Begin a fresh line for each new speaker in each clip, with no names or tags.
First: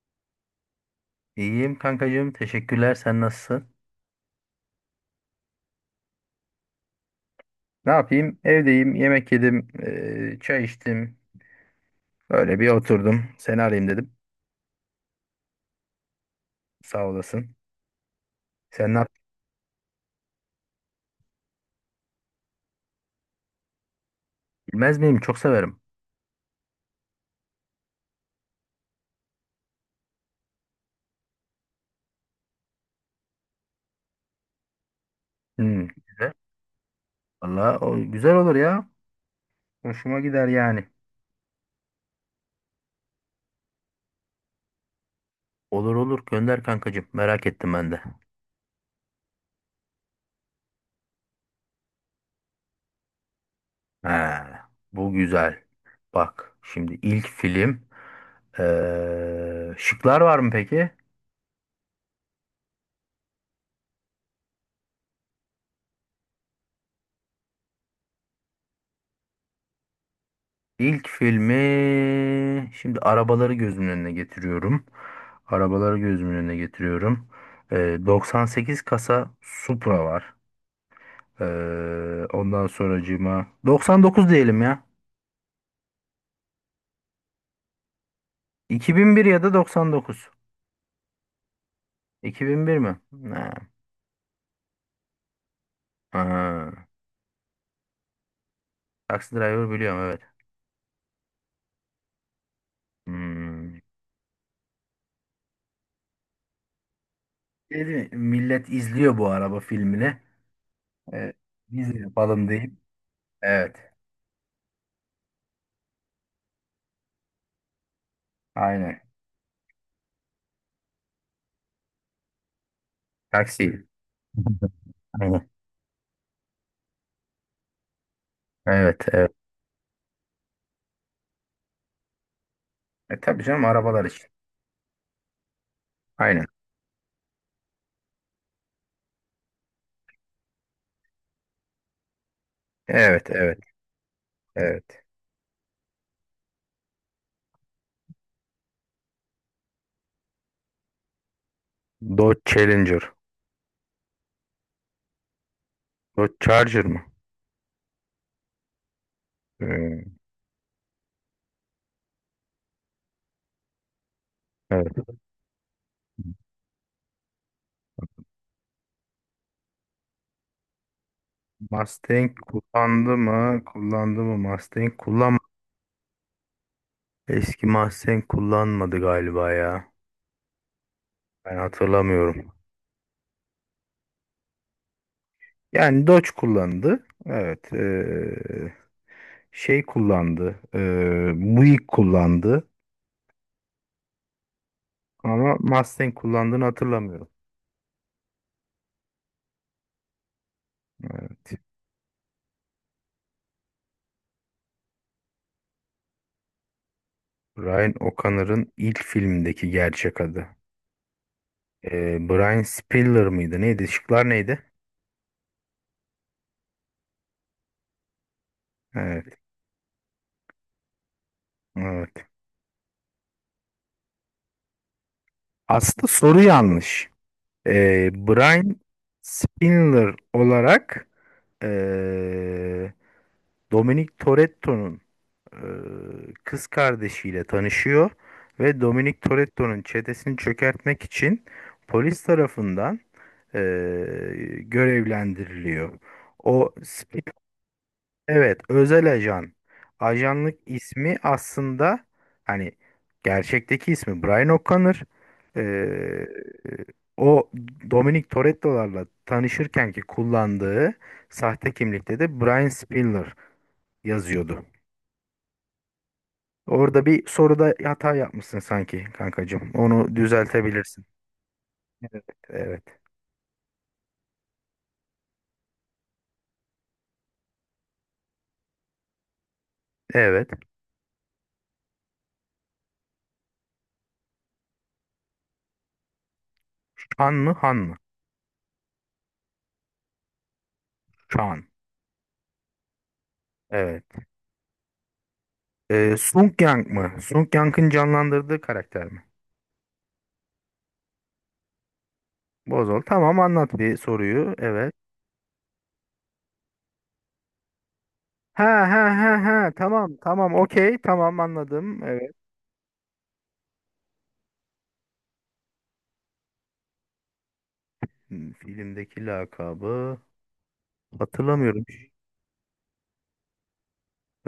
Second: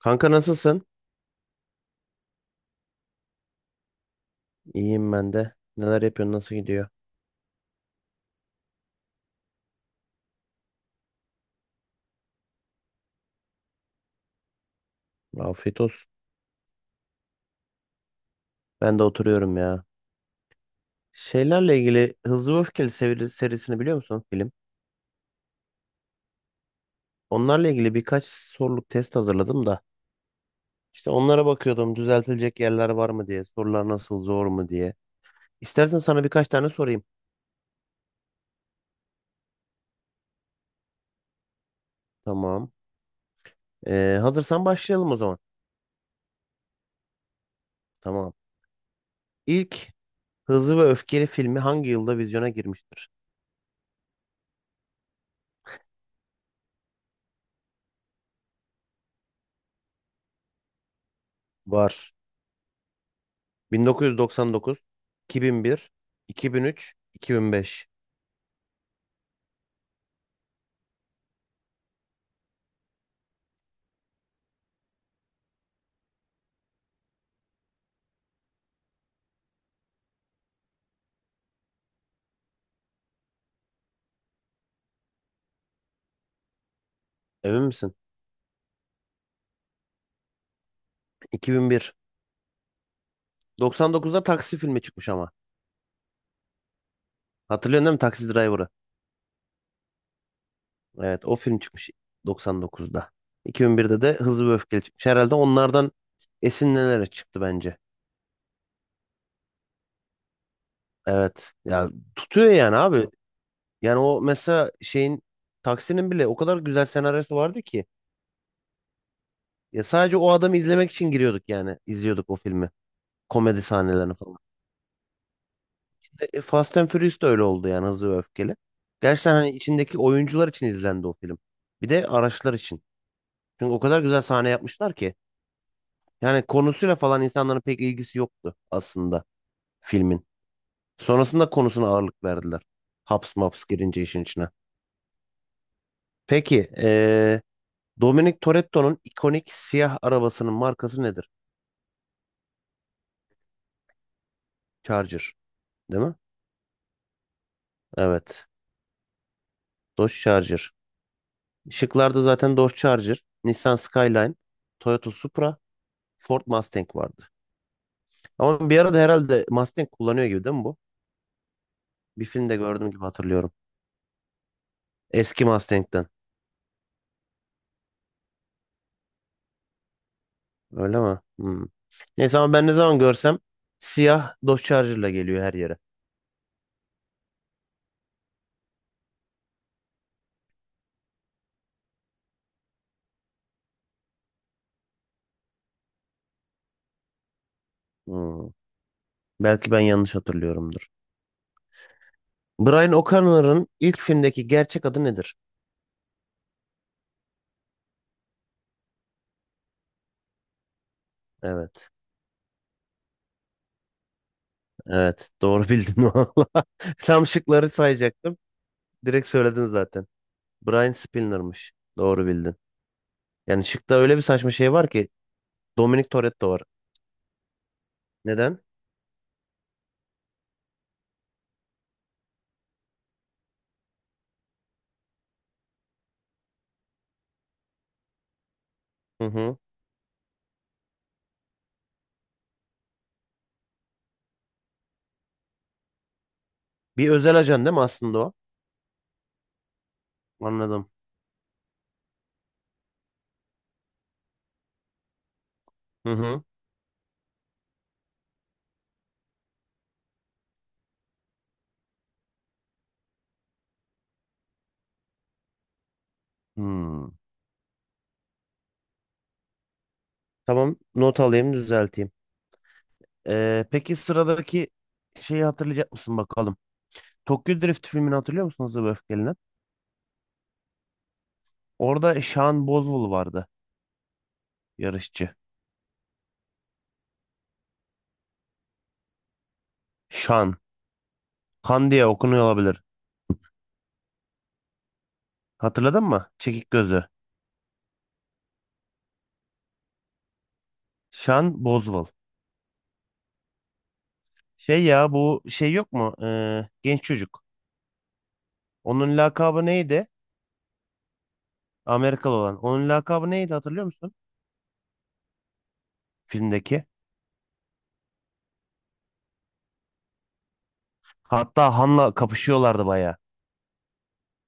Kanka, nasılsın?
İyiyim kankacığım. Teşekkürler. Sen nasılsın?
İyiyim ben de. Neler yapıyorsun? Nasıl gidiyor?
Ne yapayım? Evdeyim. Yemek yedim. Çay içtim. Böyle bir oturdum. Seni arayayım dedim.
Afiyet olsun.
Sağ olasın. Sen ne
Ben de
yaptın?
oturuyorum ya. Şeylerle ilgili Hızlı ve Öfkeli serisini biliyor musun, film?
Bilmez miyim? Çok severim.
Onlarla ilgili birkaç soruluk test hazırladım da. İşte onlara bakıyordum, düzeltilecek yerler var mı diye. Sorular nasıl, zor mu diye.
Hmm,
İstersen sana
güzel.
birkaç tane sorayım.
Valla o güzel olur ya. Hoşuma gider yani.
Tamam. Hazırsan başlayalım o zaman.
Olur olur. Gönder kankacığım. Merak ettim ben de.
Tamam. İlk Hızlı ve Öfkeli filmi hangi yılda vizyona girmiştir?
Ha, bu güzel. Bak şimdi ilk film. Şıklar var mı peki?
Var. 1999, 2001, 2003, 2005.
İlk filmi şimdi arabaları gözümün önüne getiriyorum. Arabaları gözümün önüne getiriyorum. Ee, 98 kasa Supra var. Ondan sonracığıma 99 diyelim ya.
Emin misin?
2001 ya da 99.
2001.
2001 mi? Ha.
99'da Taksi filmi çıkmış ama.
Ha.
Hatırlıyorsun değil mi Taksi Driver'ı?
Taxi Driver biliyorum, evet.
Evet, o film çıkmış 99'da.
Hmm.
2001'de de Hızlı ve Öfkeli çıkmış. Herhalde onlardan esinlenerek çıktı bence.
Şey değil mi? Millet izliyor bu araba filmini. Ee,
Evet. Ya,
Biz de yapalım
tutuyor
deyip.
yani abi.
Evet.
Yani o mesela şeyin, Taksi'nin bile o kadar güzel senaryosu vardı ki.
Aynen.
Ya sadece o adamı izlemek için giriyorduk yani. İzliyorduk o filmi. Komedi
Taksi.
sahnelerini falan.
Aynen.
Fast and Furious da öyle oldu yani, Hızlı ve Öfkeli.
Evet, evet.
Gerçekten hani içindeki oyuncular için izlendi o film. Bir de araçlar için.
E tabii canım,
Çünkü o kadar
arabalar
güzel
için.
sahne yapmışlar ki. Yani
Aynen.
konusuyla falan insanların pek ilgisi yoktu aslında filmin. Sonrasında konusuna ağırlık verdiler.
Evet,
Haps
evet,
maps girince işin içine.
evet.
Peki, Dominic Toretto'nun ikonik siyah arabasının markası nedir?
Dodge Challenger.
Charger değil mi?
Dodge Charger mı?
Evet.
Ee,
Dodge Charger. Şıklarda zaten Dodge Charger, Nissan Skyline,
evet.
Toyota Supra, Ford Mustang vardı. Ama bir arada herhalde Mustang kullanıyor gibi değil mi bu? Bir
Mustang
filmde gördüğüm gibi
kullandı
hatırlıyorum.
mı? Kullandı mı Mustang?
Eski Mustang'den.
Eski Mustang kullanmadı galiba ya.
Öyle mi?
Ben
Hmm. Neyse,
hatırlamıyorum.
ama ben ne zaman görsem siyah Dodge Charger'la geliyor her yere.
Yani Dodge kullandı. Evet. Şey kullandı. Buick kullandı. Ama Mustang kullandığını hatırlamıyorum.
Hmm. Belki ben yanlış hatırlıyorumdur.
Evet.
Brian O'Connor'ın ilk filmdeki gerçek adı nedir?
Ryan O'Connor'ın ilk filmdeki gerçek adı.
Evet.
Brian Spiller mıydı? Neydi? Şıklar neydi?
Evet. Doğru bildin valla. Tam şıkları sayacaktım. Direkt
Evet.
söyledin zaten. Brian Spinner'mış.
Evet.
Doğru bildin. Yani şıkta öyle bir saçma şey var ki,
Aslında
Dominic
soru
Toretto var.
yanlış.
Neden?
Brian Spiller olarak ee, Dominic Toretto'nun ee, kız kardeşiyle tanışıyor ve Dominic
Hı hı.
Toretto'nun çetesini çökertmek için polis tarafından görevlendiriliyor. O
Bir
Sp-
özel ajan değil mi aslında o?
Evet, özel ajan. Ajanlık
Anladım.
ismi aslında, hani gerçekteki ismi Brian O'Connor.
Hı
Ee,
hı.
o Dominic Toretto'larla tanışırken ki kullandığı sahte kimlikte de Brian Spiller yazıyordu. Orada
Hmm.
bir soruda hata yapmışsın sanki kankacığım. Onu
Tamam,
düzeltebilirsin.
not alayım, düzelteyim.
Evet.
Peki sıradaki şeyi hatırlayacak mısın bakalım. Tokyo Drift filmini hatırlıyor musun, Hızlı ve Öfkeli'nin?
Evet.
Orada Sean Boswell vardı, yarışçı.
Han mı? Han mı?
Sean.
Chan.
Han diye okunuyor olabilir.
Evet.
Hatırladın mı?
Sung
Çekik
Yang
gözü.
mı? Sung Yang'ın canlandırdığı karakter mi?
Sean Boswell.
Bozol. Tamam, anlat bir soruyu.
Şey
Evet.
ya, bu şey yok mu? Genç çocuk.
Ha ha
Onun
ha
lakabı
ha.
neydi?
Tamam, tamam, okey. Tamam, anladım. Evet.
Amerikalı olan. Onun lakabı neydi hatırlıyor musun? Filmdeki.
Hmm, filmdeki lakabı
Hatta
hatırlamıyorum.
Han'la kapışıyorlardı bayağı.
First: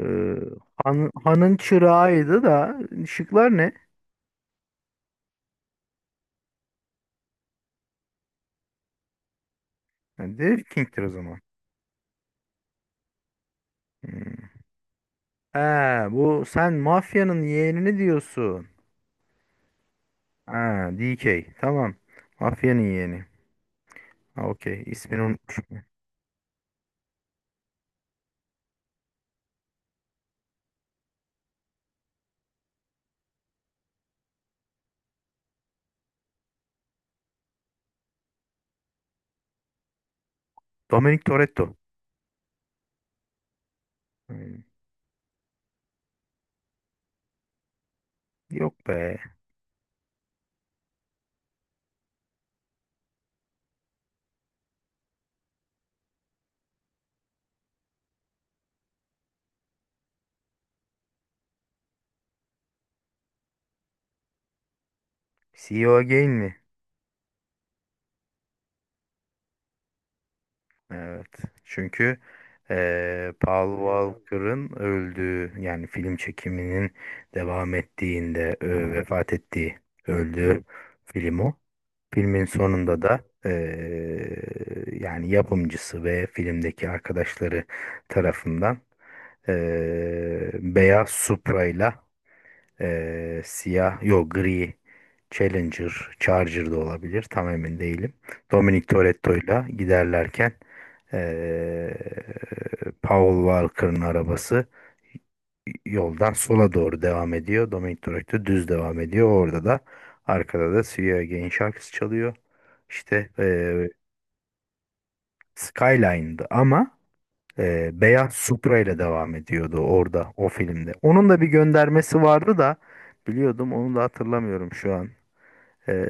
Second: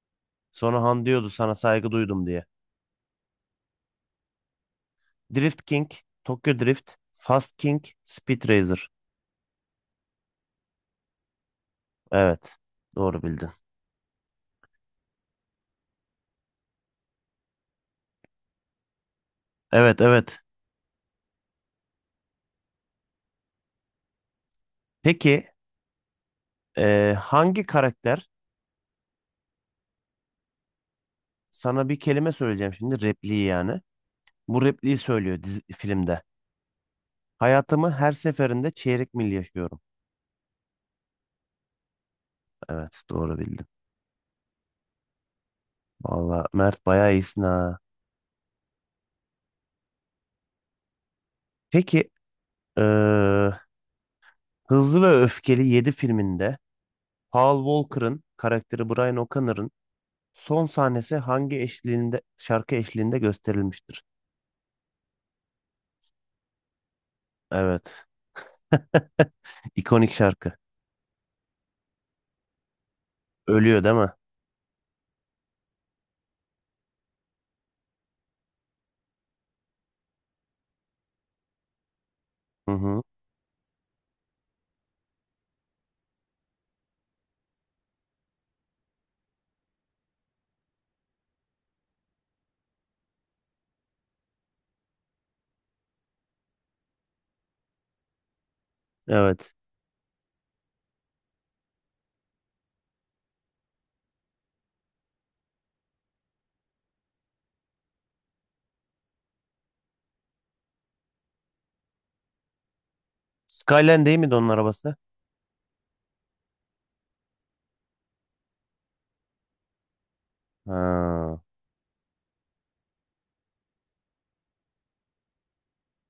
Ee,
Sonra Han diyordu sana
hanın
saygı duydum
çırağıydı
diye.
da, şıklar ne?
Drift King, Tokyo Drift, Fast King, Speed Racer.
Ha, The King'tir o zaman.
Evet. Doğru bildin.
Hmm. Ha, bu sen mafyanın yeğenini diyorsun.
Evet, evet.
Ha, D K. Tamam. Mafyanın yeğeni. Ha, okey. İsmini
Peki
unutmuşum.
hangi karakter? Sana bir kelime söyleyeceğim şimdi, repliği yani. Bu repliği söylüyor dizi, filmde. Hayatımı her seferinde çeyrek mil yaşıyorum.
Dominic Toretto.
Evet, doğru bildin.
Hmm.
Valla Mert, bayağı iyisin ha.
Yok be.
Peki eee, Hızlı ve Öfkeli 7 filminde Paul Walker'ın karakteri Brian O'Connor'ın son sahnesi hangi eşliğinde, şarkı eşliğinde gösterilmiştir?
C CEO Again mi?
Evet. İkonik şarkı.
Evet. Çünkü Paul
Ölüyor değil mi?
Walker'ın öldüğü, yani film çekiminin devam ettiğinde vefat ettiği, öldüğü film o. Filmin
Hı
sonunda
hı.
da yani yapımcısı ve filmdeki arkadaşları tarafından beyaz Supra'yla siyah, yok gri Challenger, Charger da olabilir. Tam emin değilim. Dominic
Evet.
Toretto'yla giderlerken ee, Paul Walker'ın arabası yoldan sola doğru devam ediyor. Dominic Toretto düz devam ediyor. Orada da, arkada da See You Again şarkısı çalıyor. İşte,
Skyline değil miydi onun arabası?
Skyline'dı ama beyaz Supra ile devam ediyordu orada o filmde. Onun da
Ha,
bir göndermesi vardı da, biliyordum, onu da hatırlamıyorum şu an. Ee,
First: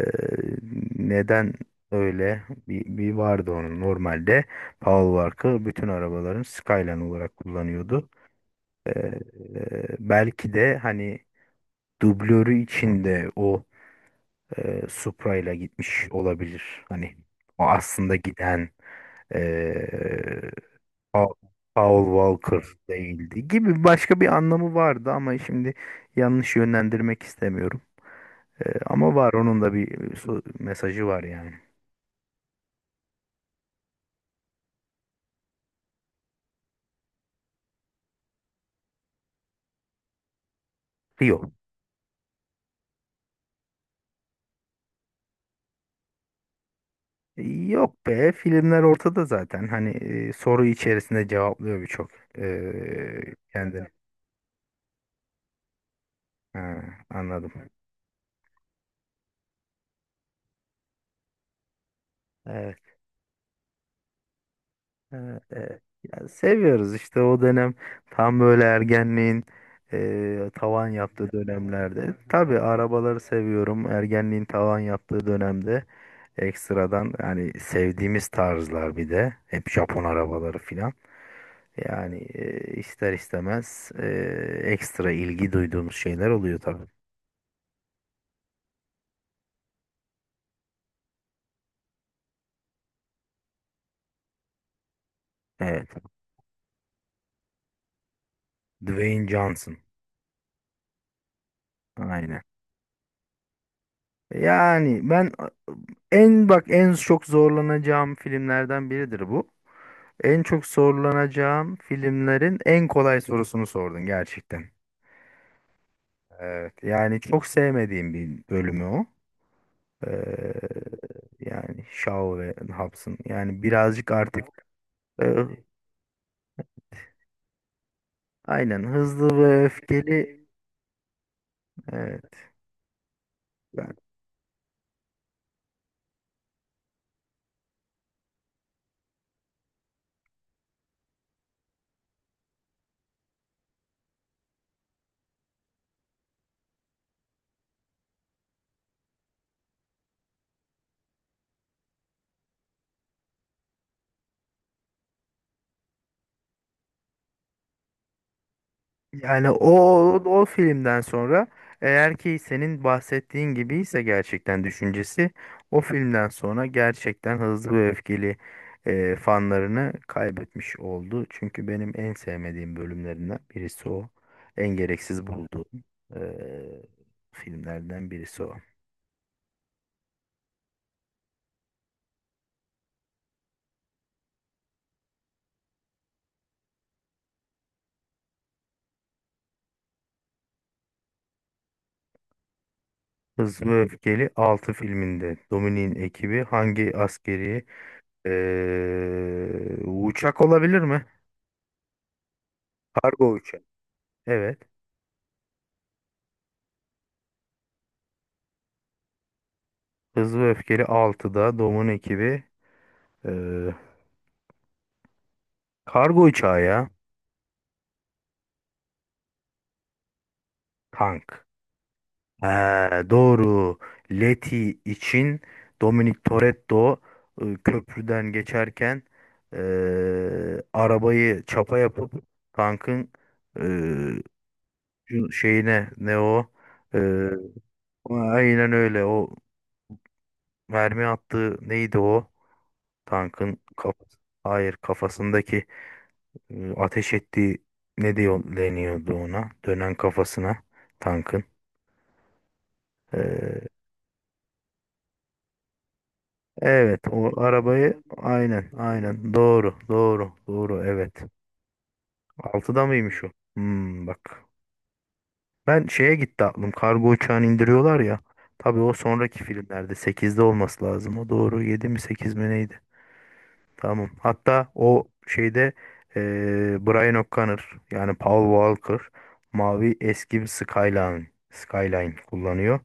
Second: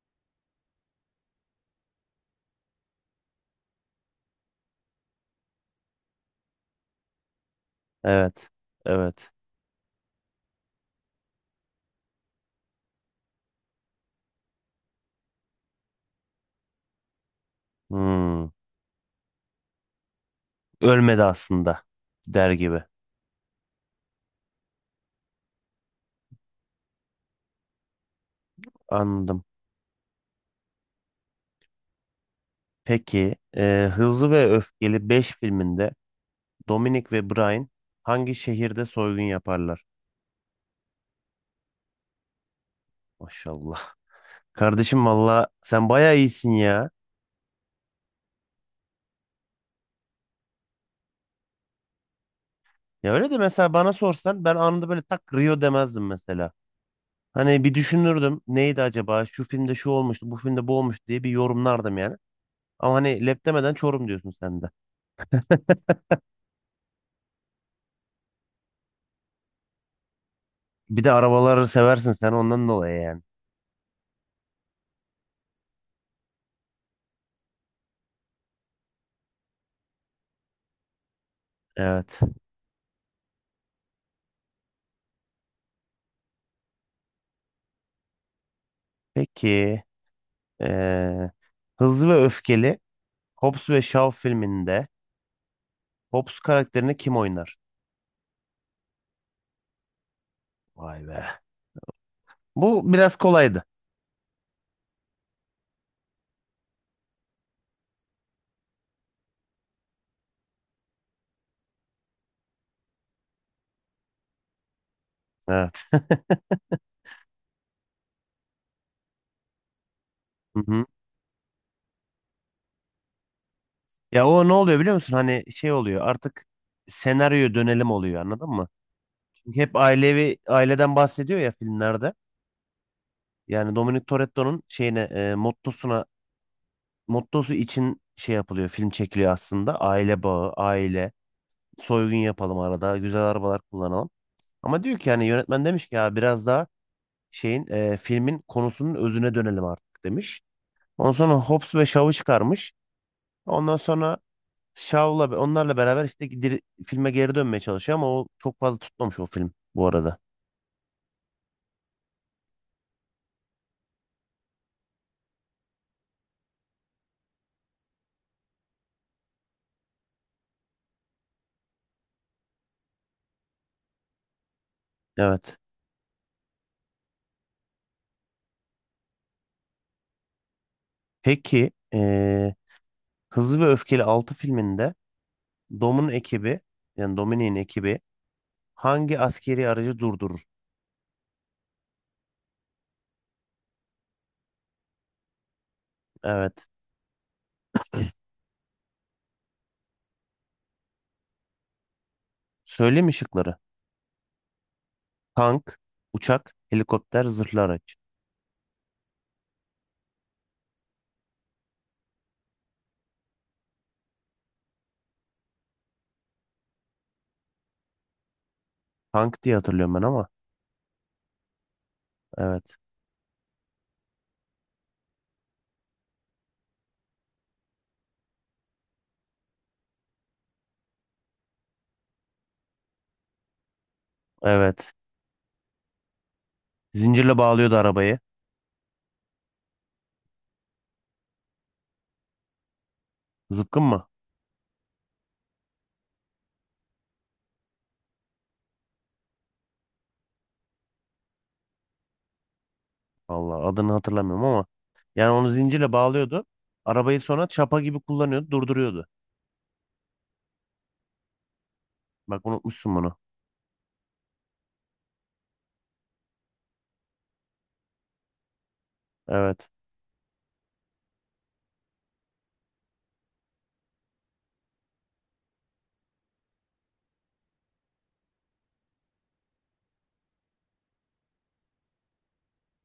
neden öyle? Bir vardı onun normalde. Paul Walker bütün arabaların Skyline olarak kullanıyordu.
evet.
Ee,
Evet.
belki de hani dublörü içinde o Supra ile gitmiş olabilir. Hani o aslında
Hmm.
giden e,
Ölmedi
Pa-
aslında.
Paul
Der
Walker
gibi.
değildi gibi, başka bir anlamı vardı ama şimdi yanlış yönlendirmek istemiyorum. Ama var
Anladım.
onun da bir mesajı var yani.
Peki, Hızlı ve Öfkeli 5 filminde Dominic ve Brian hangi şehirde soygun yaparlar?
Rio.
Maşallah. Kardeşim valla sen bayağı iyisin ya.
Yok be, filmler ortada zaten. Hani soru içerisinde cevaplıyor birçok
Ya öyle de, mesela
kendini.
bana sorsan ben anında böyle tak Rio demezdim mesela.
Ha, anladım.
Hani bir düşünürdüm, neydi acaba, şu filmde şu olmuştu, bu filmde bu olmuştu diye bir yorumlardım yani.
Evet.
Ama hani lep demeden Çorum diyorsun sen de.
Evet, evet. Ya seviyoruz işte o dönem, tam böyle ergenliğin tavan
Bir de
yaptığı
arabaları seversin
dönemlerde.
sen,
Tabii
ondan dolayı
arabaları
yani.
seviyorum. Ergenliğin tavan yaptığı dönemde ekstradan, yani sevdiğimiz tarzlar bir de hep Japon arabaları filan. Yani
Evet.
ister istemez ekstra ilgi duyduğumuz şeyler oluyor tabii.
Peki eee, Hızlı ve Öfkeli Hobbs ve Shaw filminde
Evet.
Hobbs karakterini kim oynar?
Dwayne Johnson.
Vay be.
Aynen.
Bu biraz kolaydı.
Yani ben en, bak, en çok zorlanacağım filmlerden biridir bu. En çok zorlanacağım filmlerin en kolay sorusunu sordun gerçekten.
Evet.
Evet. Yani çok sevmediğim bir bölümü o.
Hı hı.
Ee, yani Shaw ve Hobbs'ın. Yani birazcık
Ya
artık
o ne oluyor biliyor musun?
e,
Hani şey oluyor artık, senaryoya dönelim oluyor, anladın mı?
aynen hızlı
Çünkü
ve
hep ailevi,
öfkeli.
aileden bahsediyor ya filmlerde.
Evet.
Yani Dominic Toretto'nun şeyine mottosuna, için şey yapılıyor, film çekiliyor aslında. Aile bağı, aile, soygun yapalım arada, güzel arabalar kullanalım. Ama diyor ki yani, yönetmen demiş ki ya biraz daha şeyin, filmin konusunun özüne dönelim artık demiş. Ondan sonra Hobbs ve Shaw'ı çıkarmış. Ondan sonra Shaw'la onlarla beraber işte filme geri dönmeye çalışıyor, ama o çok fazla tutmamış o
Yani
film
o
bu arada.
o filmden sonra, eğer ki senin bahsettiğin gibi ise, gerçekten düşüncesi o filmden sonra gerçekten hızlı ve öfkeli fanlarını kaybetmiş oldu. Çünkü benim en sevmediğim bölümlerinden birisi o. En gereksiz
Evet.
bulduğum e, filmlerden birisi o.
Peki Hızlı ve Öfkeli 6 filminde Dom'un ekibi, yani Dominic'in ekibi hangi askeri aracı durdurur?
Hızlı ve Öfkeli 6 filminde Dominik'in ekibi
Evet.
hangi askeri uçak olabilir mi?
Söyleyeyim mi
Kargo
şıkları?
uçağı. Evet.
Tank, uçak, helikopter, zırhlı araç.
Hızlı ve Öfkeli 6'da Dominik'in ekibi eee, kargo uçağı ya.
Tank diye hatırlıyorum ben ama.
Tank.
Evet.
Ha, doğru. Leti için Dominic Toretto köprüden geçerken arabayı çapa yapıp tankın eee,
Evet.
şeyine, ne o?
Zincirle bağlıyordu arabayı.
Aynen öyle. O mermi attığı neydi o? Tankın
Zıpkın mı?
kafası. Hayır, kafasındaki ateş ettiği ne diyor, deniyordu ona? Dönen kafasına tankın.
Allah,
Ee,
adını hatırlamıyorum ama. Yani onu zincirle bağlıyordu.
evet,
Arabayı
o
sonra çapa gibi
arabayı,
kullanıyordu,
aynen
durduruyordu.
aynen, doğru doğru doğru, evet.
Bak,
Altıda
unutmuşsun bunu.
mıymış o? Hmm, bak. Ben şeye gitti aklım. Kargo uçağını indiriyorlar ya. Tabii o sonraki
Evet.
filmlerde 8'de olması lazım. O doğru. 7 mi 8 mi neydi? Tamam. Hatta o şeyde eee Brian O'Connor, yani Paul Walker, mavi eski bir Skyline kullanıyor.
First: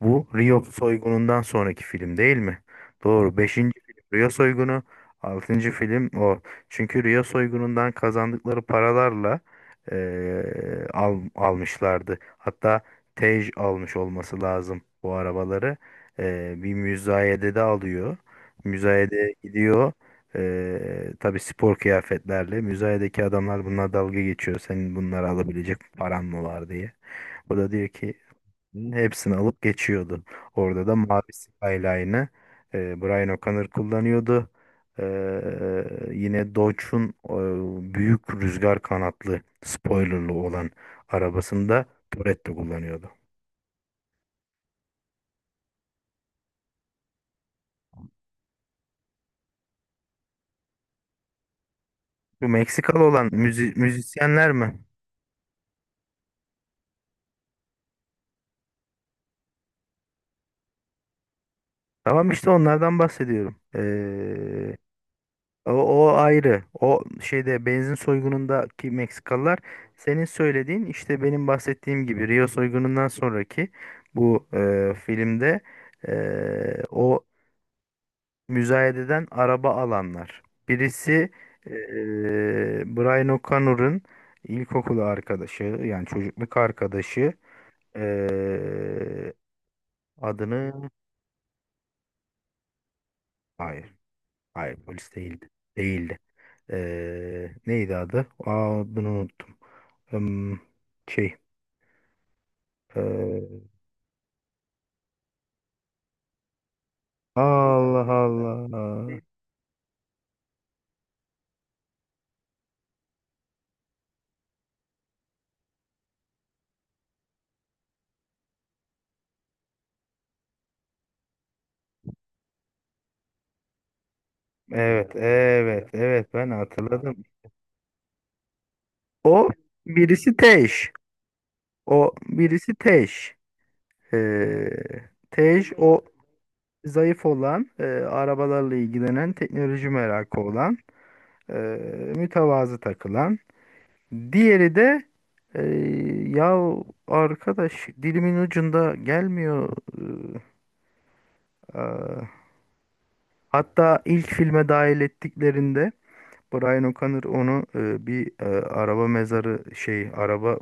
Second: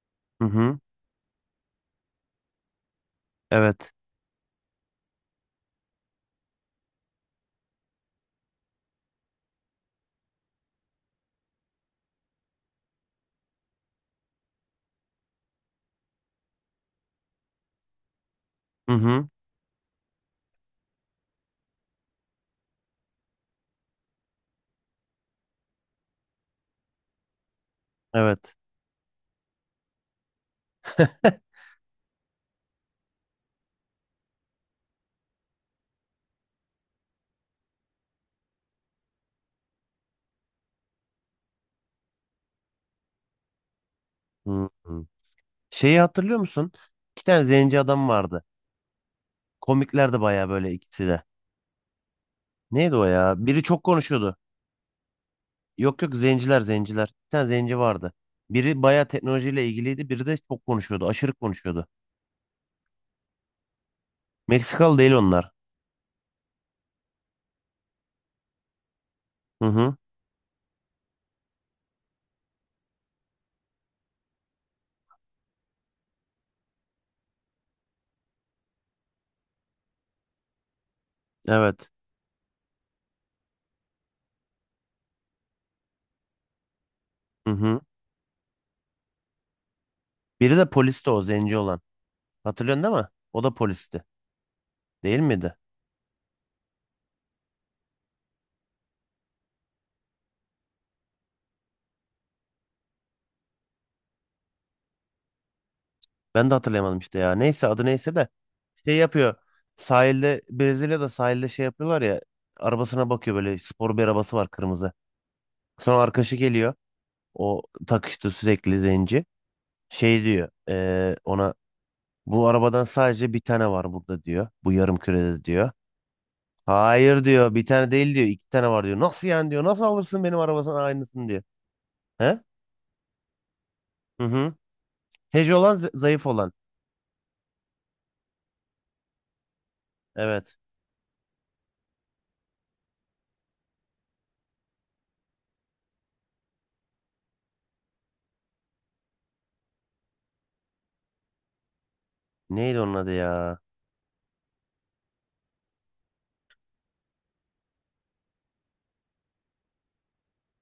Bu
Hı
Rio
hı.
soygunundan sonraki film değil mi? Doğru. 5.
Evet.
film Rio soygunu. 6. film o. Çünkü Rio soygunundan kazandıkları paralarla almışlardı. Hatta Tej almış olması lazım bu arabaları. Bir müzayede de alıyor.
Hı hı.
Müzayede gidiyor. Tabii spor kıyafetlerle. Müzayedeki adamlar bunlar dalga geçiyor. Senin bunları alabilecek paran mı var diye. O da diyor ki
Evet.
hepsini alıp geçiyordu. Orada da mavi Skyline'ı Brian O'Connor kullanıyordu. Ee, yine Dodge'un büyük rüzgar kanatlı spoilerlı olan arabasında Toretto kullanıyordu.
Hı hı. Şeyi hatırlıyor musun? İki tane zenci adam vardı. Komiklerdi bayağı, böyle ikisi de.
Bu
Neydi
Meksikalı
o
olan
ya? Biri çok konuşuyordu.
müzisyenler mi?
Yok yok, zenciler zenciler. Bir tane zenci vardı. Biri bayağı teknolojiyle ilgiliydi. Biri de çok konuşuyordu. Aşırı konuşuyordu.
Tamam, işte onlardan bahsediyorum.
Meksikalı değil onlar.
O, o ayrı. O şeyde benzin soygunundaki Meksikalılar,
Hı hı.
senin söylediğin, işte benim bahsettiğim gibi Rio soygunundan sonraki bu filmde, o müzayededen araba alanlar. Birisi e,
Evet.
Brian O'Connor'ın ilkokulu arkadaşı, yani çocukluk arkadaşı,
Hı hı.
e,
Biri de
adını,
polisti, o zenci olan. Hatırlıyorsun değil mi? O da
hayır
polisti.
hayır, polis
Değil
değildi.
miydi?
Değildi. Neydi adı? Aa, adını unuttum. Hmm, şey. ee,
Ben de hatırlayamadım işte ya. Neyse, adı
Allah
neyse de şey
Allah.
yapıyor. Sahilde, Brezilya'da sahilde şey yapıyorlar ya. Arabasına bakıyor böyle, spor bir arabası var, kırmızı. Sonra arkadaşı geliyor. O takıştı sürekli, zenci. Şey diyor ona, bu arabadan sadece bir tane var burada diyor. Bu yarım
Evet
kürede diyor.
evet evet, ben
Hayır
hatırladım.
diyor, bir tane değil diyor, iki tane var diyor. Nasıl
O
yani diyor, nasıl alırsın
birisi
benim arabasına
Teş.
aynısını diyor.
O
He?
birisi Teş.
Hı hı.
Ee,
Hece
Tej
olan,
o
zayıf olan.
zayıf olan, arabalarla ilgilenen, teknoloji merakı
Evet.
olan, e, mütevazı takılan. Diğeri de e, ya arkadaş, dilimin ucunda gelmiyor. E, aa.
Neydi onun adı ya?
Hatta ilk filme dahil ettiklerinde Brian O'Connor onu bir araba mezarı, şey, araba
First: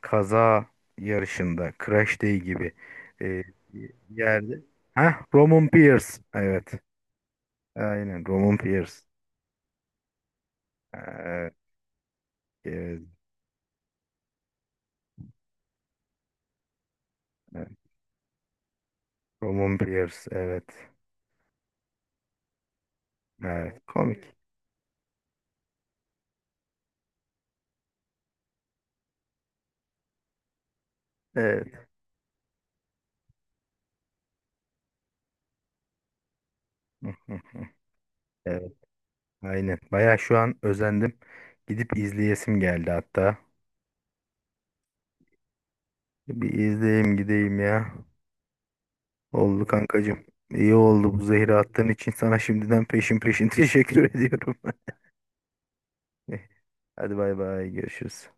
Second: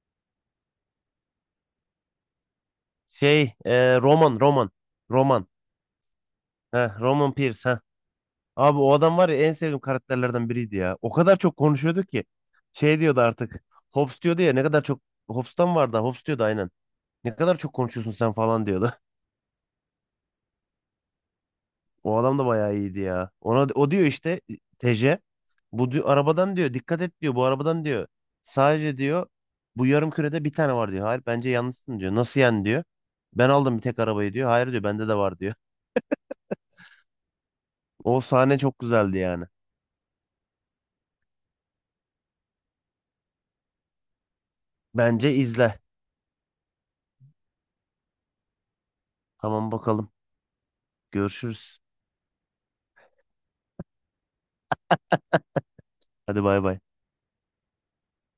kaza yarışında, Crash Day gibi e,
Şey
bir
Roman,
yerde.
Roman.
Ha,
Roman.
Roman Pierce. Evet.
Heh, Roman Pierce. Heh.
Aynen Roman
Abi o
Pierce.
adam var ya, en sevdiğim karakterlerden biriydi ya. O kadar
Evet,
çok konuşuyordu ki. Şey
evet,
diyordu artık. Hobbs diyordu ya, ne kadar çok. Hobbs'tan vardı. Hobbs diyordu aynen. Ne kadar
evet.
çok konuşuyorsun sen falan diyordu.
Roman Pierce. Evet.
O adam da bayağı iyiydi ya. Ona
Evet.
o diyor
Komik.
işte, TC. Bu diyor, arabadan diyor dikkat et diyor, bu arabadan diyor. Sadece diyor bu yarım kürede bir tane var diyor. Hayır bence
Evet.
yanlışsın diyor. Nasıl yani diyor. Ben aldım bir tek arabayı diyor. Hayır diyor, bende de var diyor. O sahne çok güzeldi yani.
Aynen. Baya şu an özendim. Gidip izleyesim geldi hatta.
Bence izle.
Bir izleyeyim gideyim ya. Oldu
Tamam bakalım.
kankacığım. İyi oldu bu zehri
Görüşürüz.
attığın için sana şimdiden peşin peşin teşekkür ediyorum.
Hadi bay bay.
Hadi bay bay, görüşürüz.